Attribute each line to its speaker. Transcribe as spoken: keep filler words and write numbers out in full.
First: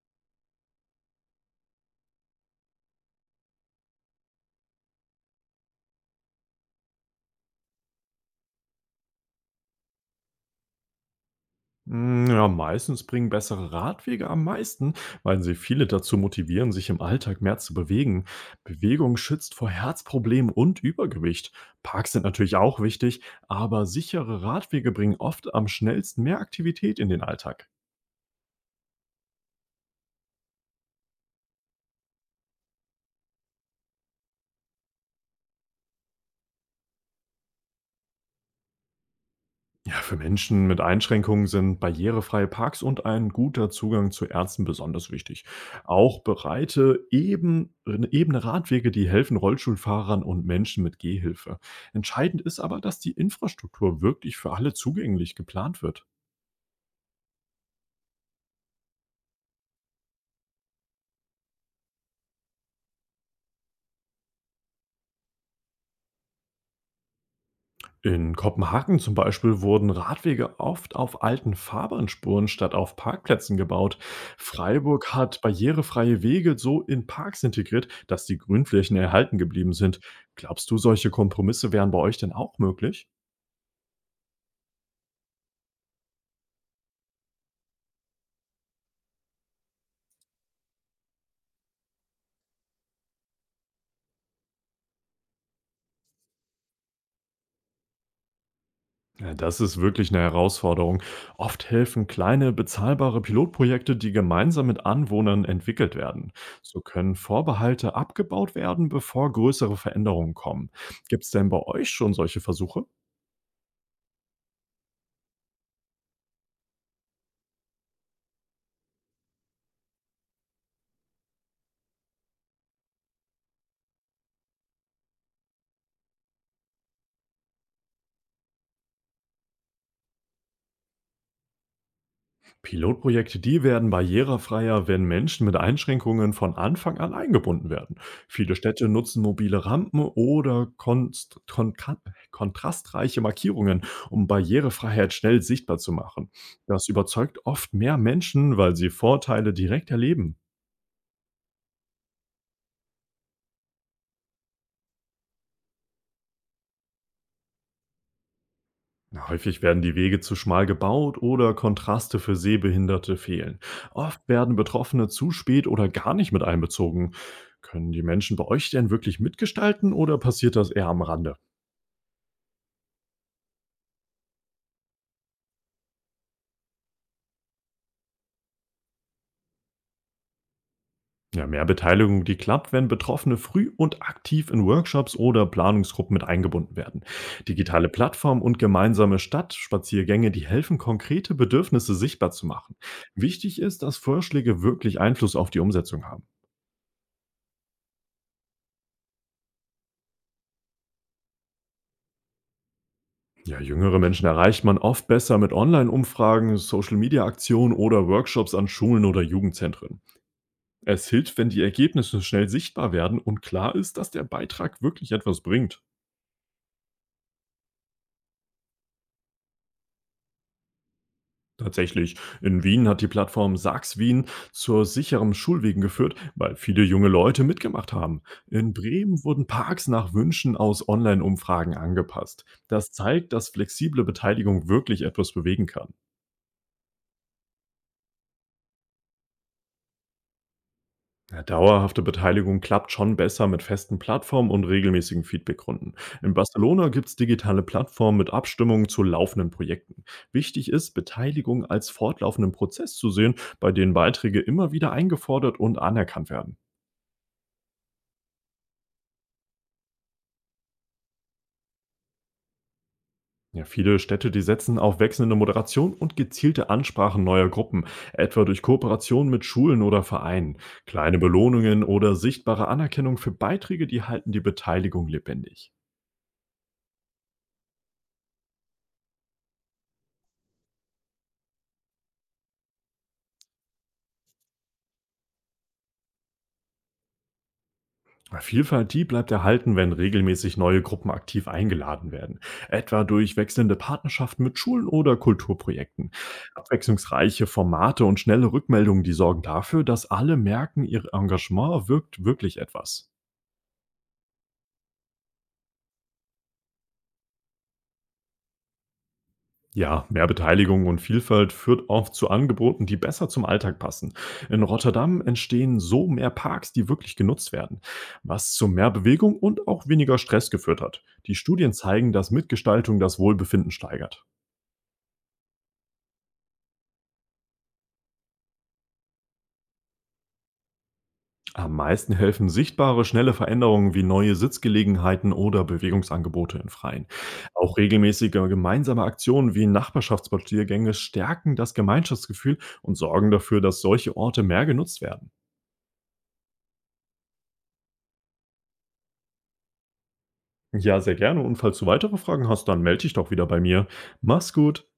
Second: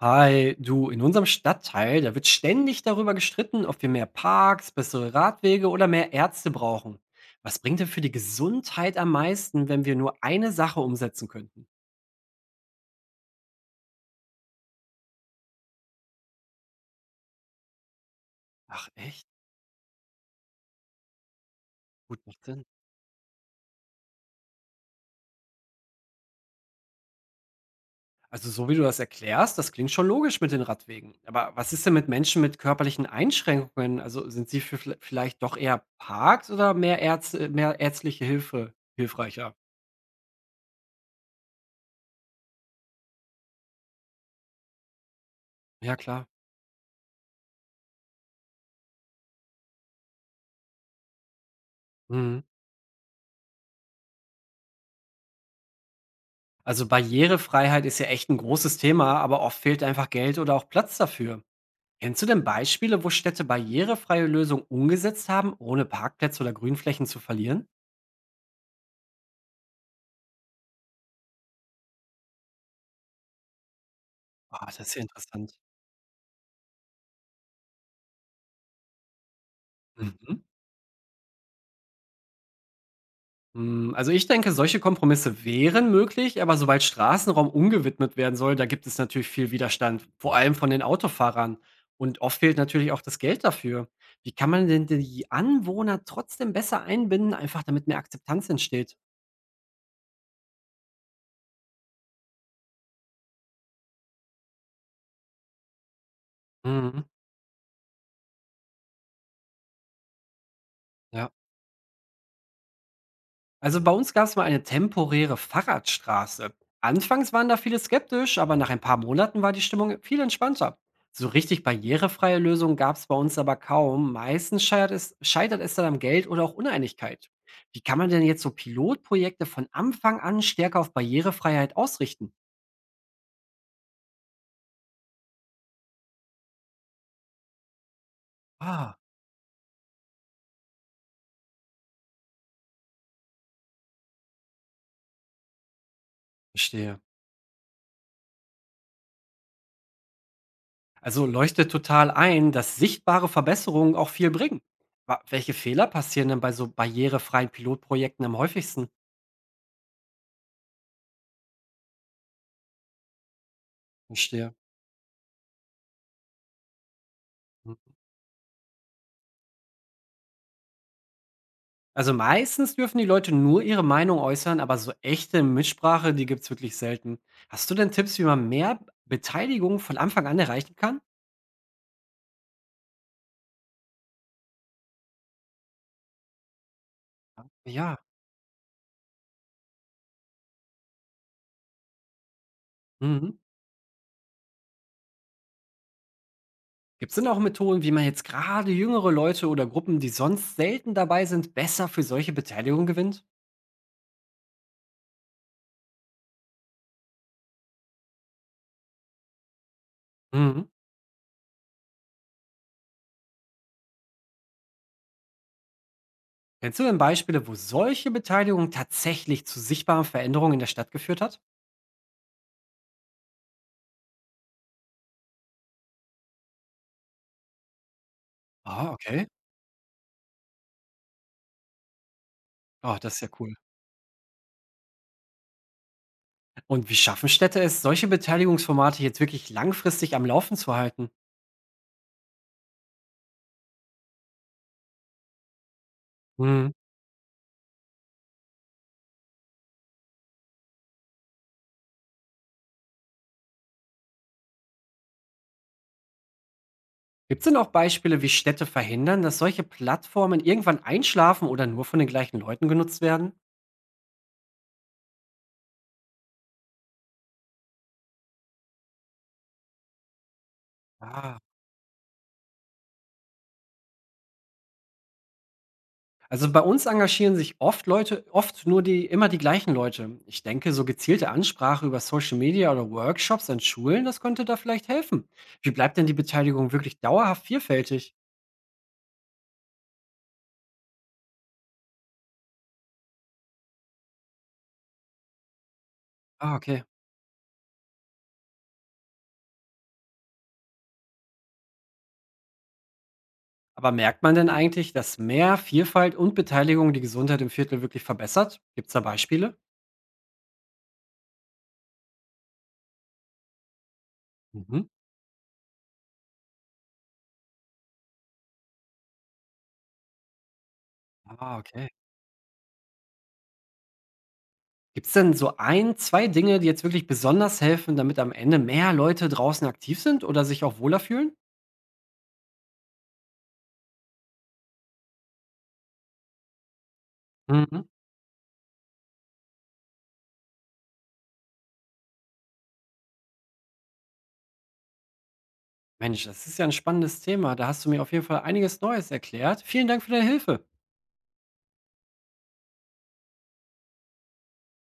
Speaker 1: Hi, du, in unserem Stadtteil, da wird ständig darüber gestritten, ob wir mehr Parks, bessere Radwege oder mehr Ärzte brauchen. Was bringt denn für die Gesundheit am meisten, wenn wir nur eine Sache umsetzen könnten?
Speaker 2: Hm, ja, meistens bringen bessere Radwege am meisten, weil sie viele dazu motivieren, sich im Alltag mehr zu bewegen.
Speaker 1: Ach
Speaker 2: Bewegung
Speaker 1: echt?
Speaker 2: schützt vor Herzproblemen und Übergewicht. Parks sind
Speaker 1: Gut, macht
Speaker 2: natürlich
Speaker 1: Sinn.
Speaker 2: auch wichtig, aber sichere Radwege bringen oft am schnellsten mehr Aktivität in den Alltag.
Speaker 1: Also so wie du das erklärst, das klingt schon logisch mit den Radwegen. Aber was ist denn mit Menschen mit körperlichen Einschränkungen? Also sind sie für vle- vielleicht doch eher Parks oder mehr Ärzte, mehr ärztliche Hilfe hilfreicher?
Speaker 2: Ja, für Menschen mit Einschränkungen sind barrierefreie Parks und ein guter Zugang zu Ärzten besonders wichtig.
Speaker 1: Ja,
Speaker 2: Auch
Speaker 1: klar.
Speaker 2: breite, eben, ebene Radwege, die helfen Rollstuhlfahrern und Menschen mit Gehhilfe. Entscheidend
Speaker 1: Mhm.
Speaker 2: ist aber, dass die Infrastruktur wirklich für alle zugänglich geplant wird.
Speaker 1: Also Barrierefreiheit ist ja echt ein großes Thema, aber oft fehlt einfach Geld oder auch Platz dafür. Kennst du denn Beispiele, wo Städte barrierefreie Lösungen umgesetzt haben, ohne Parkplätze oder Grünflächen zu verlieren?
Speaker 2: In Kopenhagen zum Beispiel wurden Radwege oft auf alten Fahrbahnspuren statt auf Parkplätzen gebaut.
Speaker 1: Ah, das ist ja
Speaker 2: Freiburg hat
Speaker 1: interessant.
Speaker 2: barrierefreie Wege so in Parks integriert, dass die Grünflächen erhalten geblieben sind.
Speaker 1: Mhm.
Speaker 2: Glaubst du, solche Kompromisse wären bei euch denn auch möglich?
Speaker 1: Mm, Also ich denke, solche Kompromisse wären möglich, aber sobald Straßenraum umgewidmet werden soll, da gibt es natürlich viel Widerstand, vor allem von den Autofahrern. Und oft fehlt natürlich auch das Geld dafür. Wie kann man denn die Anwohner trotzdem besser einbinden, einfach damit mehr Akzeptanz entsteht?
Speaker 2: Ja, das ist wirklich eine Herausforderung. Oft helfen kleine, bezahlbare Pilotprojekte, die gemeinsam mit Anwohnern entwickelt werden. So
Speaker 1: Mhm.
Speaker 2: können Vorbehalte abgebaut werden, bevor größere Veränderungen kommen. Gibt
Speaker 1: Ja.
Speaker 2: es denn bei euch schon solche Versuche?
Speaker 1: Also bei uns gab es mal eine temporäre Fahrradstraße. Anfangs waren da viele skeptisch, aber nach ein paar Monaten war die Stimmung viel entspannter. So richtig barrierefreie Lösungen gab es bei uns aber kaum. Meistens scheitert es, scheitert es dann am Geld oder auch Uneinigkeit. Wie kann man denn jetzt so Pilotprojekte von Anfang an stärker auf Barrierefreiheit ausrichten?
Speaker 2: Pilotprojekte, die werden barrierefreier, wenn Menschen mit Einschränkungen von Anfang an eingebunden werden. Viele Städte
Speaker 1: Ah,
Speaker 2: nutzen mobile Rampen oder konst kontra- kontrastreiche Markierungen, um Barrierefreiheit schnell sichtbar zu machen. Das
Speaker 1: verstehe.
Speaker 2: überzeugt oft mehr Menschen, weil sie Vorteile direkt erleben.
Speaker 1: Also leuchtet total ein, dass sichtbare Verbesserungen auch viel bringen. Wa- Welche Fehler passieren denn bei so barrierefreien Pilotprojekten am häufigsten?
Speaker 2: Na, häufig werden die Wege zu schmal gebaut oder Kontraste für Sehbehinderte fehlen. Oft
Speaker 1: Verstehe.
Speaker 2: werden Betroffene zu spät oder gar nicht mit einbezogen. Können die Menschen bei euch denn wirklich mitgestalten oder passiert das eher am Rande?
Speaker 1: Also meistens dürfen die Leute nur ihre Meinung äußern, aber so echte Mitsprache, die gibt's wirklich selten. Hast du denn Tipps, wie man mehr Beteiligung von Anfang an erreichen kann?
Speaker 2: Ja, mehr Beteiligung, die klappt, wenn Betroffene früh und aktiv in Workshops oder Planungsgruppen mit eingebunden werden. Digitale
Speaker 1: Ja.
Speaker 2: Plattformen und gemeinsame Stadtspaziergänge, die helfen, konkrete Bedürfnisse sichtbar zu machen.
Speaker 1: Mhm.
Speaker 2: Wichtig ist, dass Vorschläge wirklich Einfluss auf die Umsetzung haben.
Speaker 1: Gibt's denn auch Methoden, wie man jetzt gerade jüngere Leute oder Gruppen, die sonst selten dabei sind, besser für solche Beteiligung gewinnt?
Speaker 2: Ja, jüngere Menschen erreicht man oft besser mit Online-Umfragen, Social-Media-Aktionen oder Workshops an Schulen oder Jugendzentren.
Speaker 1: Mhm.
Speaker 2: Es hilft, wenn die Ergebnisse schnell sichtbar werden und klar ist, dass der Beitrag wirklich etwas bringt.
Speaker 1: Kennst du denn Beispiele, wo solche Beteiligung tatsächlich zu sichtbaren Veränderungen in der Stadt geführt hat?
Speaker 2: Tatsächlich, in Wien hat die Plattform Sachs Wien zu sicheren Schulwegen geführt, weil viele junge Leute mitgemacht haben. In
Speaker 1: Ah,
Speaker 2: Bremen
Speaker 1: okay.
Speaker 2: wurden Parks nach Wünschen aus Online-Umfragen angepasst. Das
Speaker 1: Oh, das ist ja
Speaker 2: zeigt, dass
Speaker 1: cool.
Speaker 2: flexible Beteiligung wirklich etwas bewegen kann.
Speaker 1: Und wie schaffen Städte es, solche Beteiligungsformate jetzt wirklich langfristig am Laufen zu halten?
Speaker 2: Ja, dauerhafte Beteiligung klappt schon besser mit festen Plattformen und regelmäßigen Feedbackrunden. In
Speaker 1: Mhm.
Speaker 2: Barcelona gibt es digitale Plattformen mit Abstimmungen zu laufenden Projekten. Wichtig ist, Beteiligung als fortlaufenden Prozess zu sehen, bei denen Beiträge immer wieder eingefordert und anerkannt werden.
Speaker 1: Gibt es denn auch Beispiele, wie Städte verhindern, dass solche Plattformen irgendwann einschlafen oder nur von den gleichen Leuten genutzt werden?
Speaker 2: Ja, viele Städte, die setzen auf wechselnde Moderation und gezielte Ansprachen neuer Gruppen, etwa durch Kooperation mit Schulen oder Vereinen. Kleine
Speaker 1: Ah.
Speaker 2: Belohnungen oder sichtbare Anerkennung für Beiträge, die halten die Beteiligung lebendig.
Speaker 1: Also bei uns engagieren sich oft Leute, oft nur die, immer die gleichen Leute. Ich denke, so gezielte Ansprache über Social Media oder Workshops an Schulen, das könnte da vielleicht helfen. Wie bleibt denn die Beteiligung wirklich dauerhaft vielfältig?
Speaker 2: Vielfalt, die bleibt erhalten, wenn regelmäßig neue Gruppen aktiv eingeladen werden, etwa durch wechselnde Partnerschaften mit Schulen oder Kulturprojekten.
Speaker 1: Ah, okay.
Speaker 2: Abwechslungsreiche Formate und schnelle Rückmeldungen, die sorgen dafür, dass alle merken, ihr Engagement wirkt wirklich etwas.
Speaker 1: Aber merkt man denn eigentlich, dass mehr Vielfalt und Beteiligung die Gesundheit im Viertel wirklich verbessert? Gibt es da Beispiele?
Speaker 2: Ja, mehr Beteiligung und Vielfalt führt oft zu Angeboten, die besser zum Alltag passen. In
Speaker 1: Mhm.
Speaker 2: Rotterdam entstehen so mehr Parks, die wirklich genutzt werden, was zu mehr Bewegung und auch weniger Stress geführt hat. Die
Speaker 1: Ah,
Speaker 2: Studien
Speaker 1: okay.
Speaker 2: zeigen, dass Mitgestaltung das Wohlbefinden steigert.
Speaker 1: Gibt es denn so ein, zwei Dinge, die jetzt wirklich besonders helfen, damit am Ende mehr Leute draußen aktiv sind oder sich auch wohler fühlen?
Speaker 2: Am meisten helfen sichtbare, schnelle Veränderungen wie neue Sitzgelegenheiten oder Bewegungsangebote im Freien. Auch
Speaker 1: Mhm.
Speaker 2: regelmäßige gemeinsame Aktionen wie Nachbarschaftsspaziergänge stärken das Gemeinschaftsgefühl und sorgen dafür, dass solche Orte mehr genutzt werden.
Speaker 1: Mensch, das ist ja ein spannendes Thema. Da hast du mir auf jeden Fall einiges Neues erklärt. Vielen Dank für deine Hilfe.
Speaker 2: Ja, sehr gerne. Und falls du weitere Fragen hast, dann melde dich doch wieder bei mir. Mach's gut.